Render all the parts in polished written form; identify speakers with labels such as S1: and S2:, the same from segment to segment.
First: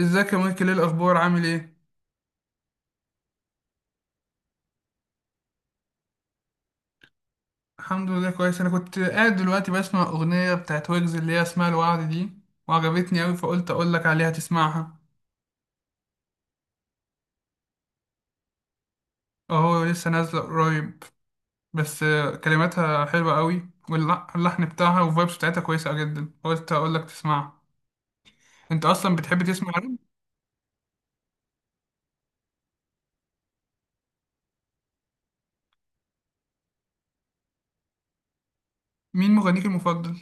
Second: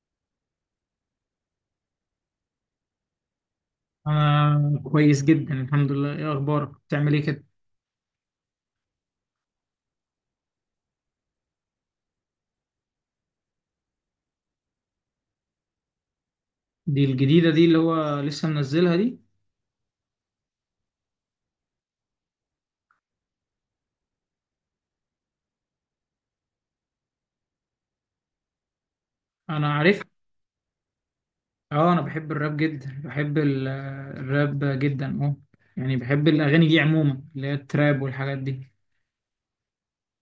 S1: ازيك يا مايكل؟ ايه الاخبار، عامل ايه؟
S2: أنا كويس جدا، الحمد لله. إيه أخبارك؟ بتعمل إيه كده؟
S1: الحمد لله كويس. انا كنت قاعد دلوقتي بسمع اغنيه بتاعت ويجز اللي هي اسمها الوعد دي، وعجبتني قوي فقلت اقول لك عليها تسمعها.
S2: دي الجديدة دي اللي هو لسه منزلها دي؟
S1: اهو لسه نازله قريب. بس كلماتها حلوه قوي واللحن بتاعها والفايبس بتاعتها كويسه جدا، قلت اقول لك تسمعها. انت اصلا بتحب تسمع
S2: أنا
S1: راب؟
S2: عارف. أه، أنا بحب الراب جدا، بحب الراب جدا. يعني بحب الأغاني دي عموما، اللي هي التراب والحاجات دي.
S1: مين مغنيك المفضل؟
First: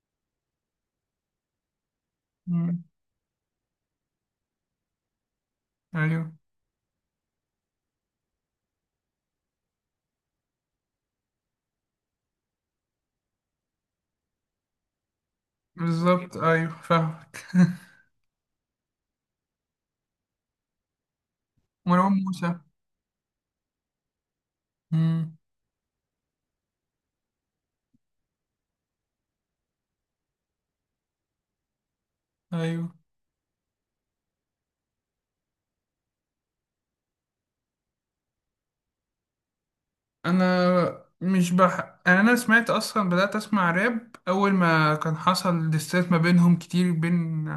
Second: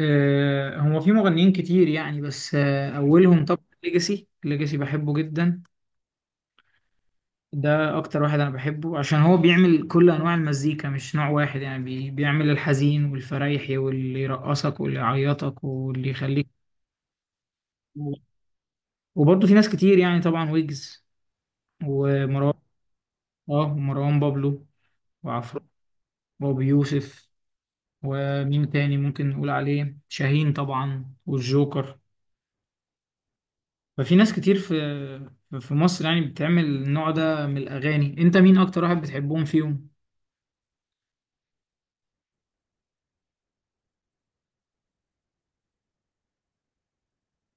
S2: أه، هو في مغنيين كتير يعني، بس
S1: مم.
S2: أولهم طبعا ليجاسي، ليجاسي بحبه جدا.
S1: ايوه.
S2: ده أكتر واحد أنا بحبه عشان هو بيعمل كل أنواع المزيكا، مش نوع واحد، يعني بيعمل الحزين والفريحي واللي يرقصك واللي يعيطك واللي
S1: بالظبط،
S2: يخليك.
S1: ايوه فاهمك.
S2: وبرضه في ناس كتير يعني، طبعا ويجز
S1: مروان
S2: ومروان،
S1: موسى.
S2: اه، ومروان بابلو
S1: مم.
S2: وعفرو وابو يوسف. ومين تاني ممكن نقول عليه؟ شاهين طبعا والجوكر.
S1: ايوه.
S2: ففي ناس كتير في مصر يعني بتعمل النوع ده من الأغاني. انت مين اكتر واحد بتحبهم فيهم؟
S1: انا مش بح... يعني انا سمعت، اصلا بدأت اسمع راب اول ما كان حصل ديسات ما بينهم كتير، بين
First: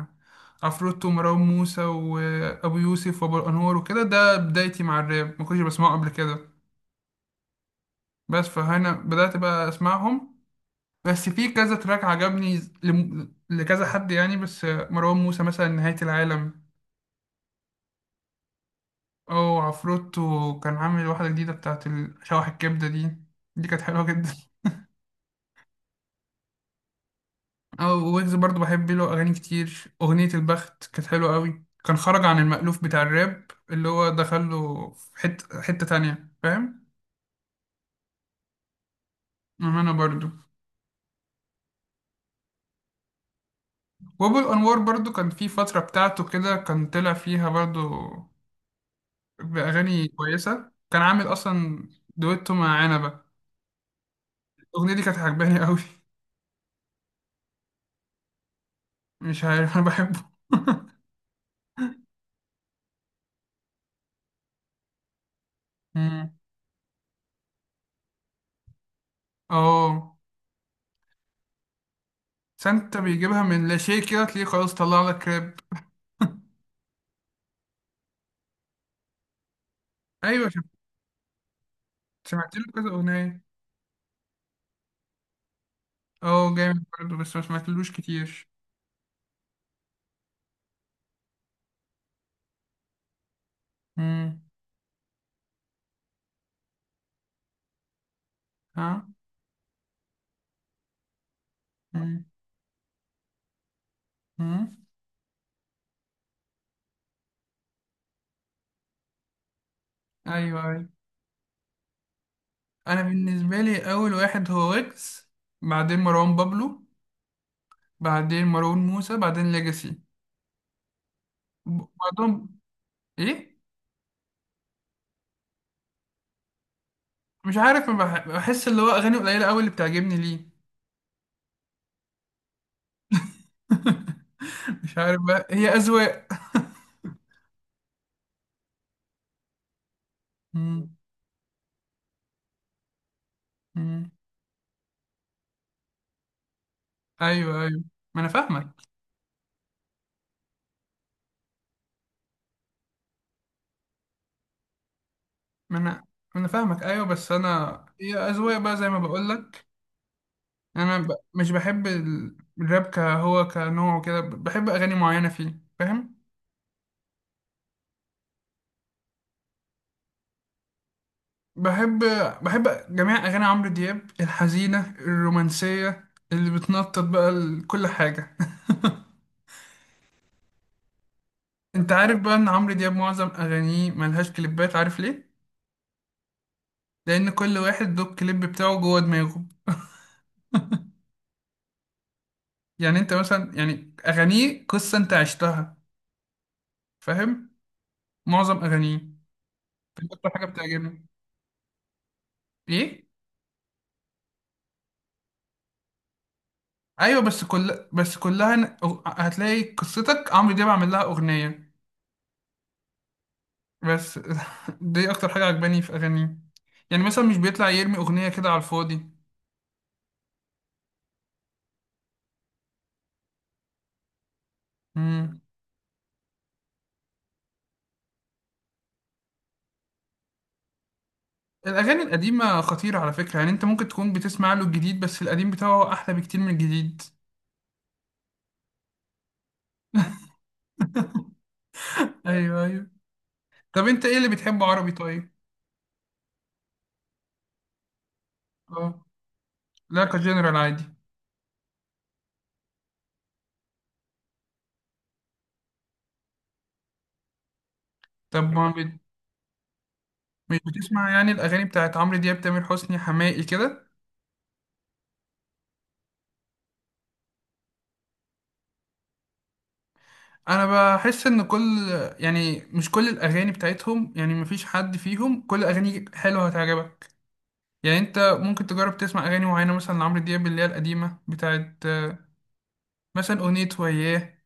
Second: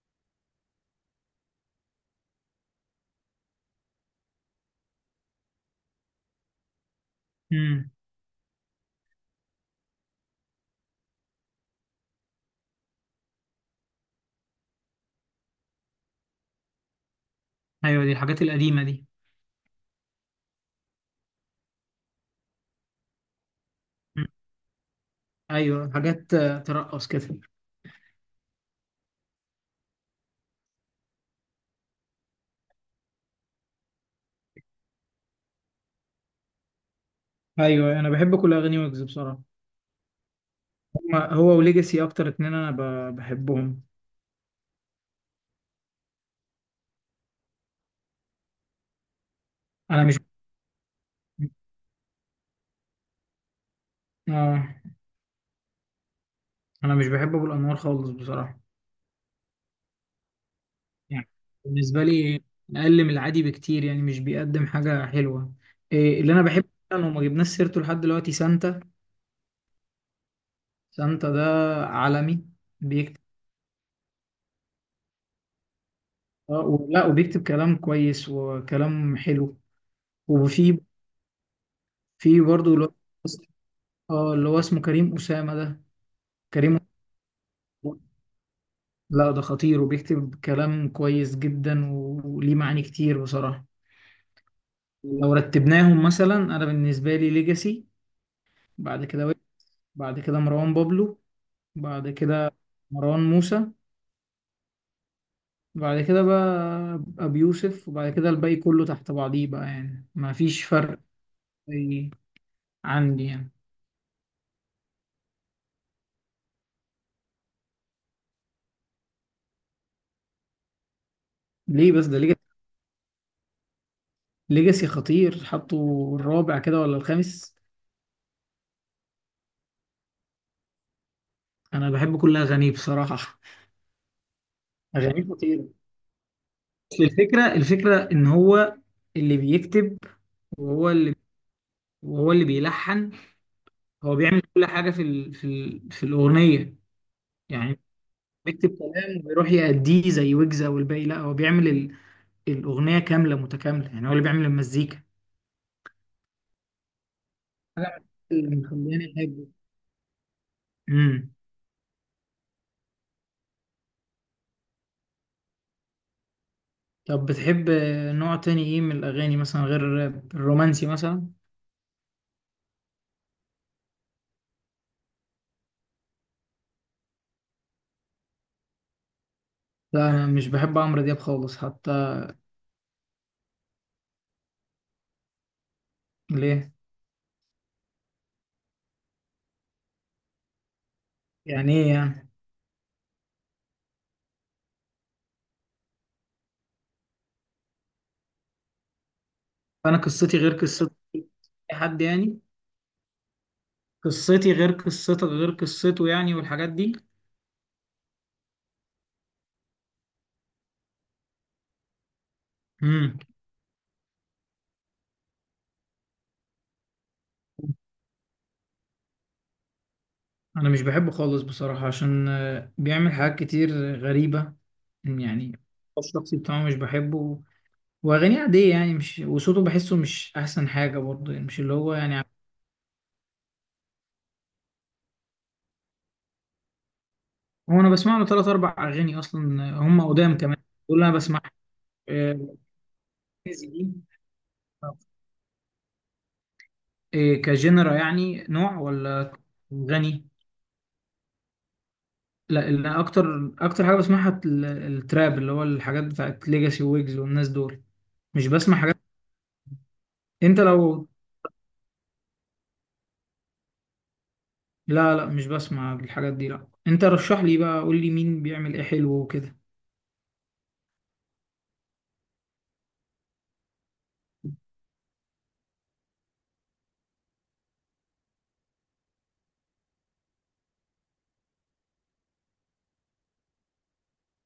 S1: عفروتو ومروان موسى وابو يوسف وابو الانوار وكده. ده بدايتي مع الراب، ما كنتش بسمعه قبل كده.
S2: امم،
S1: بس فهنا بدأت بقى اسمعهم. بس في كذا تراك عجبني، لم... لكذا حد يعني. بس مروان موسى مثلا نهاية العالم،
S2: ايوه، دي الحاجات القديمة دي.
S1: او عفروتو كان عامل واحدة جديدة بتاعت شوح الكبدة دي، دي كانت حلوة
S2: مم.
S1: جدا.
S2: ايوه، حاجات ترقص كده.
S1: أو ويجز برضو بحب له أغاني كتير، أغنية البخت كانت حلوة قوي، كان خرج عن المألوف بتاع الراب، اللي هو دخله في حتة تانية، فاهم؟
S2: ايوه، انا بحب كل اغاني ويجز بصراحة.
S1: أم أنا برضو.
S2: هو وليجاسي اكتر اتنين انا بحبهم.
S1: وأبو الأنوار برضو كان في فترة بتاعته كده كان طلع فيها برضو
S2: انا
S1: بأغاني
S2: مش
S1: كويسة، كان عامل أصلا دويتو مع عنبة.
S2: اه،
S1: الأغنية دي كانت عجباني قوي.
S2: انا مش بحب ابو الانوار خالص بصراحه،
S1: مش عارف أنا بحبه.
S2: يعني بالنسبه لي اقل من العادي بكتير يعني، مش بيقدم حاجه حلوه. إيه
S1: مم.
S2: اللي انا بحبه فعلا وما جبناش سيرته لحد دلوقتي؟ سانتا.
S1: اه.
S2: سانتا ده عالمي،
S1: سانتا
S2: بيكتب
S1: بيجيبها من لا شيء كده، تلاقيه خلاص طلع لك راب.
S2: ولا، وبيكتب كلام كويس وكلام حلو.
S1: أيوة،
S2: وفي
S1: شف-
S2: في
S1: سمعت له
S2: برضه
S1: كذا أغنية.
S2: اللي هو اسمه كريم أسامة ده.
S1: اه
S2: كريم
S1: جامد برضه، بس ما سمعتلوش
S2: أسامة.
S1: كتير.
S2: لا، ده خطير وبيكتب كلام كويس جدا، وليه معاني كتير بصراحة.
S1: مم.
S2: لو رتبناهم مثلا، انا بالنسبة لي ليجاسي، بعد
S1: ها.
S2: كده، بعد كده مروان بابلو، بعد
S1: مم.
S2: كده مروان موسى،
S1: مم.
S2: بعد كده بقى أبي يوسف، وبعد كده الباقي كله تحت بعضيه بقى، يعني ما
S1: ايوه،
S2: فيش
S1: ايوه.
S2: فرق، زي
S1: انا
S2: عندي يعني.
S1: بالنسبه لي اول واحد هو ويجز، بعدين مروان بابلو، بعدين مروان موسى، بعدين ليجاسي.
S2: ليه بس ده؟ ليجاسي،
S1: بعدهم ايه؟
S2: ليجاسي خطير. حطوا الرابع كده ولا الخامس؟
S1: مش عارف، ما بح- بحس اللي هو اغاني قليله قوي اللي بتعجبني ليه.
S2: أنا بحب كل أغانيه بصراحة،
S1: مش عارف
S2: أغانيه
S1: بقى،
S2: خطيرة.
S1: هي اذواق.
S2: بس الفكرة، إن هو اللي بيكتب، وهو
S1: مم.
S2: اللي وهو اللي بيلحن.
S1: مم.
S2: هو بيعمل كل حاجة في الأغنية
S1: ايوه،
S2: يعني،
S1: ايوه، ما انا
S2: بيكتب
S1: فاهمك.
S2: كلام ويروح يأديه زي ويجز او الباقي. لا، هو بيعمل الاغنيه كامله متكامله، يعني هو اللي بيعمل المزيكا.
S1: ما انا ما انا فاهمك ايوه، بس انا
S2: حاجه
S1: هي
S2: اللي
S1: اذواق بقى زي ما
S2: مخليني
S1: بقول
S2: احبه.
S1: لك.
S2: امم.
S1: مش بحب الراب كهو كنوع وكده، بحب اغاني معينه فيه، فاهم؟
S2: طب بتحب نوع تاني ايه من الاغاني مثلا، غير الرومانسي مثلا؟
S1: بحب بحب جميع اغاني عمرو دياب، الحزينه، الرومانسيه، اللي بتنطط بقى، كل حاجه.
S2: لا، انا مش بحب عمرو دياب خالص
S1: انت
S2: حتى.
S1: عارف بقى ان عمرو دياب معظم اغانيه ملهاش كليبات؟ عارف ليه؟
S2: ليه؟
S1: لان كل واحد له الكليب بتاعه جوه دماغه.
S2: يعني ايه يعني؟
S1: يعني انت مثلا، يعني اغانيه قصه انت عشتها، فاهم؟ معظم اغانيه
S2: انا
S1: دي اكتر
S2: قصتي
S1: حاجه
S2: غير قصتي،
S1: بتعجبني.
S2: اي حد يعني،
S1: ايه؟
S2: قصتي غير قصتك غير قصته، يعني والحاجات دي.
S1: ايوه، بس كلها ن- هتلاقي قصتك عمرو دياب عامل لها اغنيه
S2: امم
S1: بس. دي اكتر حاجه عجباني في اغانيه، يعني مثلا مش بيطلع يرمي اغنيه كده على الفاضي.
S2: انا مش بحبه خالص بصراحة، عشان بيعمل حاجات كتير غريبة
S1: امم.
S2: يعني. الشخصي بتاعه مش بحبه، واغانيه عادية يعني، مش، وصوته بحسه مش احسن حاجة برضه، يعني مش اللي هو
S1: الاغاني
S2: يعني.
S1: القديمه خطيره على فكره، يعني انت ممكن تكون بتسمع له الجديد، بس القديم بتاعه احلى بكتير من الجديد.
S2: هو انا بسمع له ثلاث اربع اغاني اصلا، هم قدام كمان، دول انا بسمع آه،
S1: ايوه، ايوه.
S2: زي دي.
S1: طب انت ايه اللي بتحبه عربي طيب؟
S2: كجنرا يعني نوع،
S1: اه.
S2: ولا
S1: لا
S2: غني؟
S1: كجنرال عادي.
S2: لا، اللي اكتر اكتر حاجة بسمعها التراب، اللي هو الحاجات بتاعت ليجاسي ويجز والناس دول.
S1: طب
S2: مش
S1: ما
S2: بسمع
S1: بت...
S2: حاجات.
S1: مش
S2: انت لو،
S1: بتسمع يعني الاغاني بتاعت عمرو دياب، تامر حسني، حماقي كده؟
S2: لا لا، مش بسمع الحاجات دي. لا، انت رشح لي بقى، قول لي مين بيعمل ايه حلو وكده.
S1: انا بحس ان كل، يعني مش كل الاغاني بتاعتهم، يعني مفيش حد فيهم كل اغاني حلوه هتعجبك. يعني انت ممكن تجرب تسمع اغاني معينه، مثلا لعمرو دياب اللي هي القديمه بتاعت مثلا اغنيه وياه.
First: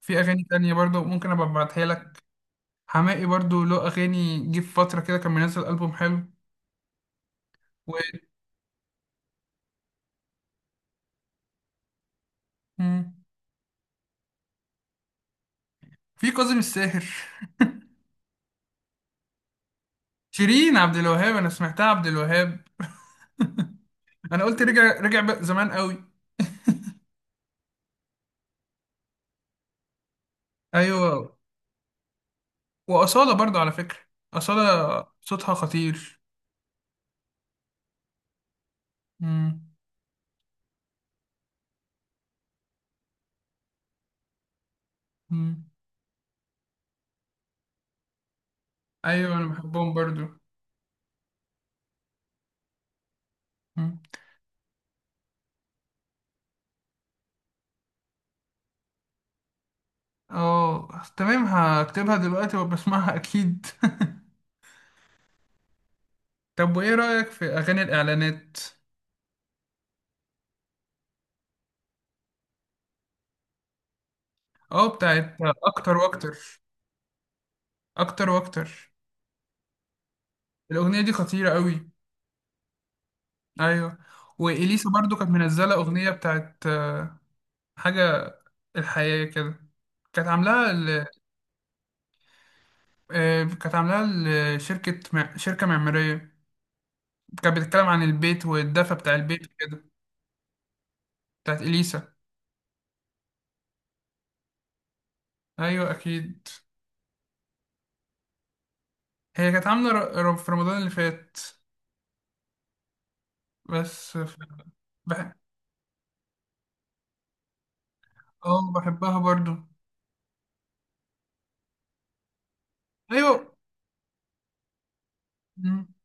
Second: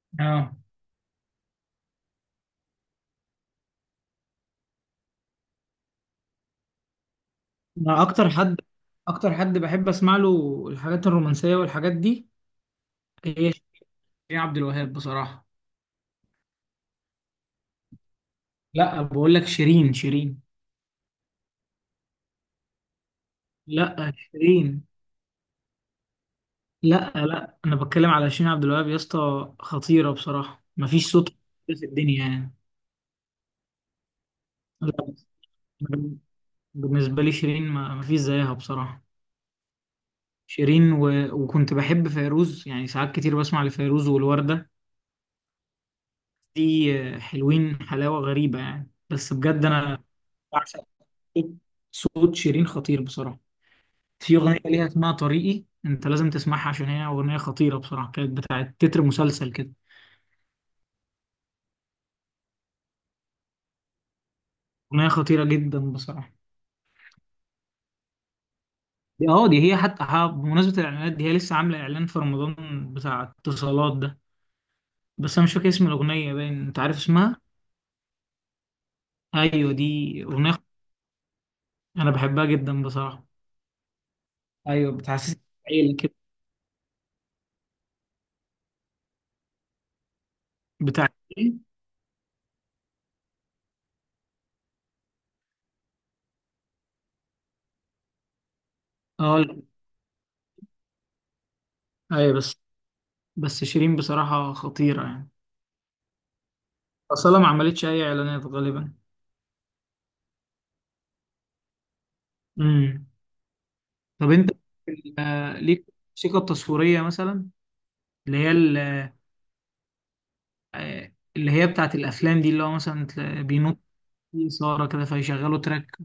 S1: في اغاني
S2: اه،
S1: تانية برضه ممكن ابقى ابعتها لك. حماقي برضه له اغاني، جه في فتره كده كان منزل البوم حلو. و...
S2: انا اكتر حد اكتر حد بحب اسمع له الحاجات الرومانسية والحاجات دي،
S1: مم.
S2: هي شيرين عبد الوهاب بصراحة.
S1: في كاظم الساهر.
S2: لا، بقول لك شيرين، شيرين.
S1: شيرين عبد الوهاب؟ انا سمعتها عبد الوهاب،
S2: لا،
S1: انا قلت
S2: شيرين.
S1: رجع بقى زمان قوي.
S2: لا لا، انا بتكلم على شيرين عبد الوهاب يا اسطى، خطيرة بصراحة، مفيش صوت
S1: ايوه.
S2: في الدنيا يعني.
S1: واصاله برضه على فكره، اصاله
S2: لا،
S1: صوتها خطير.
S2: بالنسبة لي شيرين ما مفيش زيها بصراحة.
S1: مم.
S2: شيرين وكنت بحب فيروز، يعني ساعات كتير بسمع لفيروز والوردة
S1: مم.
S2: دي، حلوين حلاوة غريبة يعني، بس
S1: ايوه انا
S2: بجد
S1: بحبهم
S2: أنا
S1: برضو.
S2: بعشق صوت صوت شيرين، خطير بصراحة.
S1: مم.
S2: في أغنية ليها اسمها طريقي، أنت لازم تسمعها عشان هي أغنية خطيرة بصراحة، كانت بتاعت تتر مسلسل كده.
S1: اه تمام، هكتبها دلوقتي وبسمعها اكيد.
S2: أغنية خطيرة جدا بصراحة.
S1: طب وايه رأيك في اغاني الاعلانات؟
S2: دي هي حتى، بمناسبة الإعلانات دي، هي لسه عاملة إعلان في رمضان بتاع اتصالات ده.
S1: اه بتاعت
S2: بس أنا مش فاكر اسم
S1: اكتر
S2: الأغنية،
S1: واكتر.
S2: باين أنت عارف اسمها؟
S1: اكتر واكتر،
S2: أيوه، دي
S1: الاغنية دي خطيرة قوي.
S2: أنا بحبها جدا بصراحة.
S1: ايوه. واليسا
S2: أيوه،
S1: برضو كانت
S2: بتحسسك
S1: منزلة
S2: بعيلة
S1: اغنية
S2: كده.
S1: بتاعت حاجة، الحياة كده. كانت عاملاها ل...
S2: بتاعت إيه؟
S1: كانت عاملاها لشركة شركة معمارية، كانت بتتكلم عن البيت والدفى بتاع
S2: اه،
S1: البيت
S2: لا.
S1: كده. بتاعت اليسا.
S2: أيوه، بس شيرين بصراحة خطيرة يعني،
S1: ايوه اكيد.
S2: أصلا ما عملتش أي إعلانات غالبا.
S1: هي كانت عاملة في رمضان اللي فات،
S2: امم
S1: بس
S2: طب
S1: ف-
S2: أنت،
S1: بح...
S2: ليك الموسيقى التصويرية مثلا، اللي هي
S1: اه بحبها برضو.
S2: اللي هي بتاعت الأفلام دي، اللي هو مثلا
S1: ايوه.
S2: بينط في إثارة كده فيشغلوا
S1: مم.
S2: تراك،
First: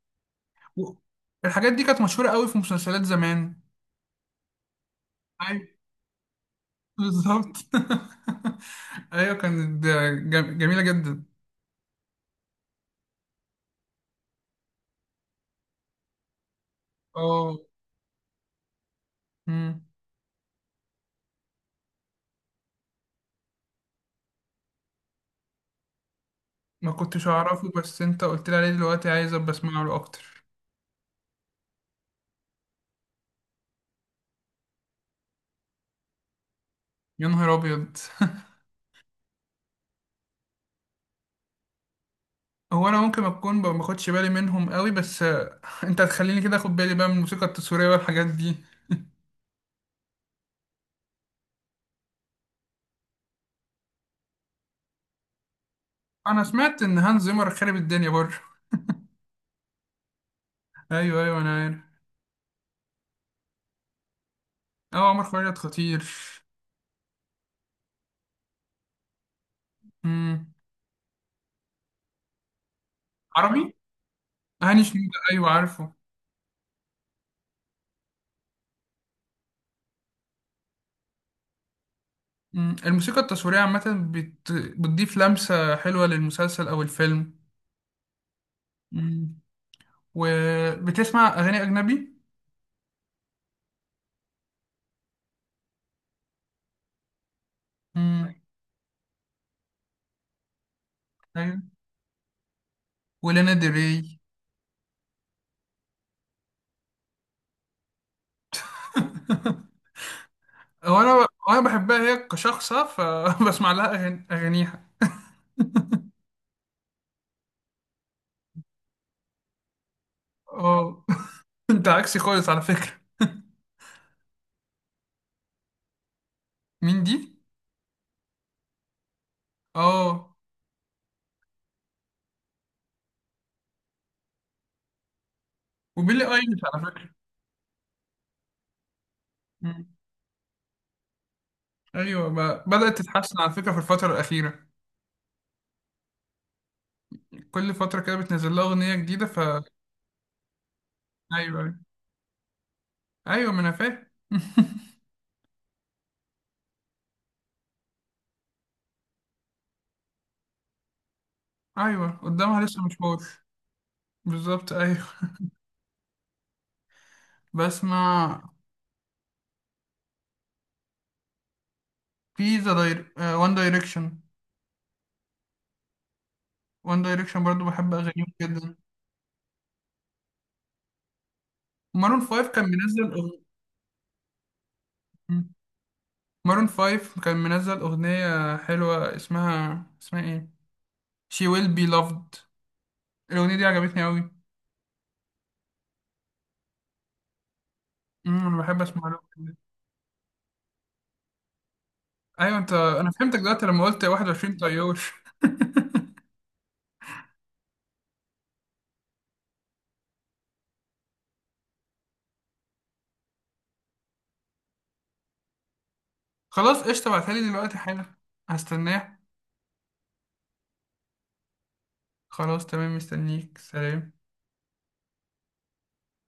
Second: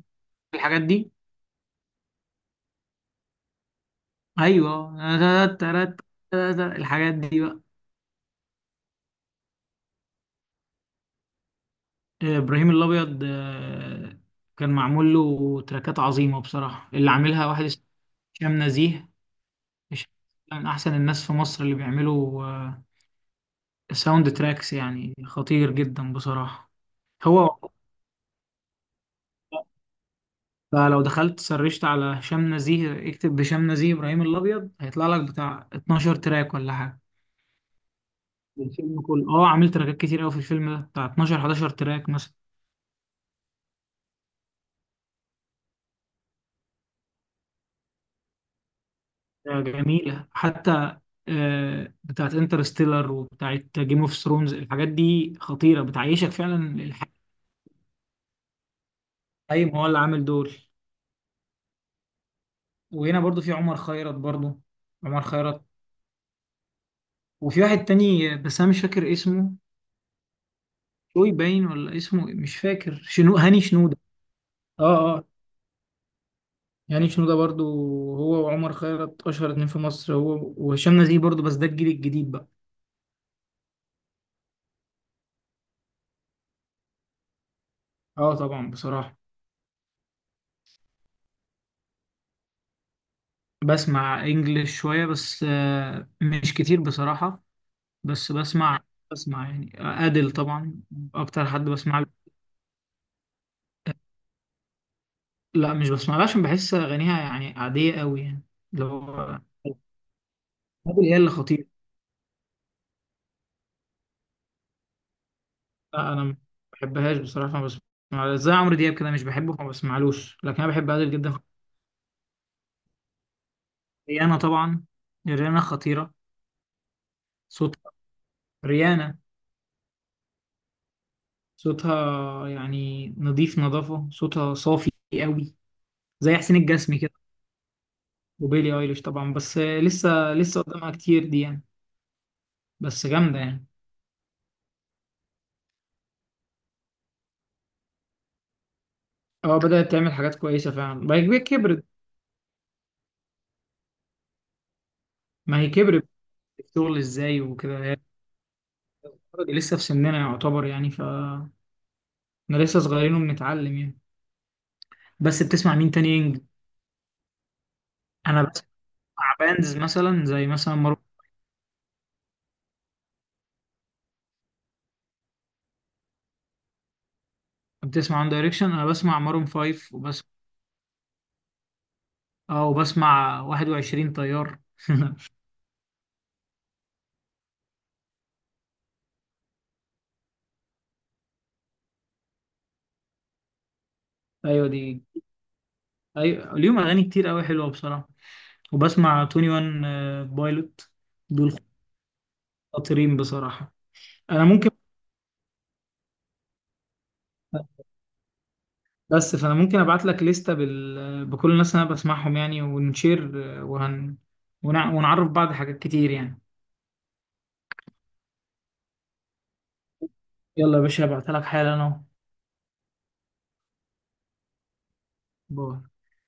S2: الحاجات
S1: و-
S2: دي.
S1: الحاجات دي كانت مشهورة قوي في مسلسلات زمان.
S2: أيوه
S1: ايوه
S2: الحاجات دي
S1: بالظبط.
S2: بقى.
S1: ايوه كانت جميلة جدا.
S2: إبراهيم الأبيض، كان معمول له تراكات عظيمة بصراحة، اللي عاملها
S1: اه.
S2: واحد اسمه هشام نزيه.
S1: مم.
S2: هشام من أحسن الناس في مصر اللي بيعملوا الساوند تراكس، يعني خطير جدا بصراحة.
S1: ما كنتش
S2: هو
S1: اعرفه، بس انت قلت لي عليه دلوقتي، عايز ابقى اسمع له اكتر.
S2: فلو دخلت سرشت على هشام نزيه، اكتب هشام نزيه إبراهيم الأبيض، هيطلع لك بتاع 12 تراك ولا حاجة.
S1: يا نهار ابيض.
S2: الفيلم كله عامل تراكات كتير قوي في الفيلم ده، بتاع 12، 11 تراك مثلا.
S1: هو انا ممكن اكون ب- ما باخدش بالي منهم قوي، بس انت هتخليني كده اخد بالي بقى من الموسيقى التصويريه والحاجات دي.
S2: جميلة حتى، بتاعت انترستيلر وبتاعت جيم اوف ثرونز، الحاجات دي خطيرة بتعيشك
S1: انا
S2: فعلا
S1: سمعت ان
S2: الح-
S1: هانز زيمر خرب الدنيا برضه.
S2: ايوه، هو اللي عامل دول.
S1: ايوه، ايوه انا عارف.
S2: وهنا برضو في عمر خيرت برضو.
S1: اه
S2: عمر
S1: عمر خيرت
S2: خيرت.
S1: خطير.
S2: وفي واحد تاني، بس انا مش فاكر اسمه،
S1: امم.
S2: شوي باين ولا اسمه إيه؟ مش فاكر شنو، هاني
S1: عربي.
S2: شنودة.
S1: هاني شنودة،
S2: اه. اه،
S1: ايوه عارفه.
S2: هاني شنودة برضو. هو وعمر خيرت اشهر اتنين في مصر، هو وهشام نزيه برضو، بس ده الجيل الجديد بقى.
S1: امم. الموسيقى التصويرية عامة بت... بتضيف لمسة حلوة للمسلسل او الفيلم.
S2: اه، طبعا بصراحة.
S1: امم. وبتسمع اغاني اجنبي؟
S2: بسمع انجلش شوية بس مش كتير بصراحة. بس
S1: امم.
S2: بسمع، بسمع يعني أديل طبعا اكتر
S1: ايوه.
S2: حد بسمع له.
S1: ولانا دري.
S2: لا، مش بسمع لها عشان بحس اغانيها يعني عادية قوي يعني، اللي هو
S1: هو
S2: أديل هي
S1: انا،
S2: اللي
S1: انا
S2: خطيرة.
S1: بحبها هي كشخصة فبسمع لها أغاني... اغانيها.
S2: لا انا ما بحبهاش بصراحه، ما بسمع، زي عمرو دياب كده مش بحبه فما بسمعلوش، لكن انا بحب
S1: اه.
S2: عادل جدا.
S1: انت عكسي خالص على فكرة.
S2: ريانا طبعا، ريانا خطيره،
S1: مين دي؟
S2: صوتها، ريانا،
S1: اه.
S2: صوتها يعني نظيف، نظافه صوتها صافي قوي،
S1: وبيلي
S2: زي حسين
S1: ايليش على
S2: الجسمي
S1: فكرة.
S2: كده. وبيلي ايليش طبعا، بس لسه قدامها كتير دي يعني،
S1: ايوه ب- بدأت
S2: بس جامده
S1: تتحسن على
S2: يعني.
S1: فكرة في الفترة الأخيرة. كل فترة كده بتنزل لها أغنية جديدة ف
S2: اه، بدات تعمل حاجات كويسه فعلا، ما هي
S1: ايوه، ايوه.
S2: كبرت.
S1: ايوه ما انا فاهم.
S2: ما هي كبرت في الشغل ازاي وكده، هي لسه في سننا يعتبر، يعني فاحنا
S1: ايوه قدامها
S2: لسه
S1: لسه
S2: صغيرين
S1: مشوار.
S2: وبنتعلم يعني.
S1: بالظبط، ايوه.
S2: بس بتسمع مين تاني؟
S1: بسمع،
S2: انا بسمع باندز مثلا، زي مثلا مارون.
S1: في ذا داير... وان دايركشن. وان دايركشن برضو بحب
S2: بتسمع عن
S1: اغانيهم
S2: دايركشن؟
S1: جدا.
S2: انا بسمع مارون فايف وبس.
S1: مارون فايف كان
S2: اه،
S1: منزل أغ...
S2: وبسمع 21 طيار.
S1: مارون فايف كان منزل أغنية حلوة، اسمها ايه، She will be loved. الأغنية دي عجبتني أوي.
S2: ايوه دي، ايوه ليهم اغاني كتير قوي حلوه بصراحه.
S1: أمم، أنا بحب أسمع
S2: وبسمع
S1: الأغنية دي.
S2: 21 بايلوت دول،
S1: ايوه. انت انا
S2: خطيرين
S1: فهمتك دلوقتي
S2: بصراحه.
S1: لما قلت
S2: انا
S1: 21
S2: ممكن،
S1: طيار.
S2: بس فانا ممكن ابعت لك لستة بكل الناس اللي انا بسمعهم يعني، ونشير، آه، وهن ونعرف بعض حاجات كتير يعني.
S1: خلاص قشطة، ابعتها لي دلوقتي حالا، هستناه.
S2: يلا يا باشا، هبعتها لك حالا اهو.
S1: خلاص تمام، مستنيك، سلام.
S2: باي.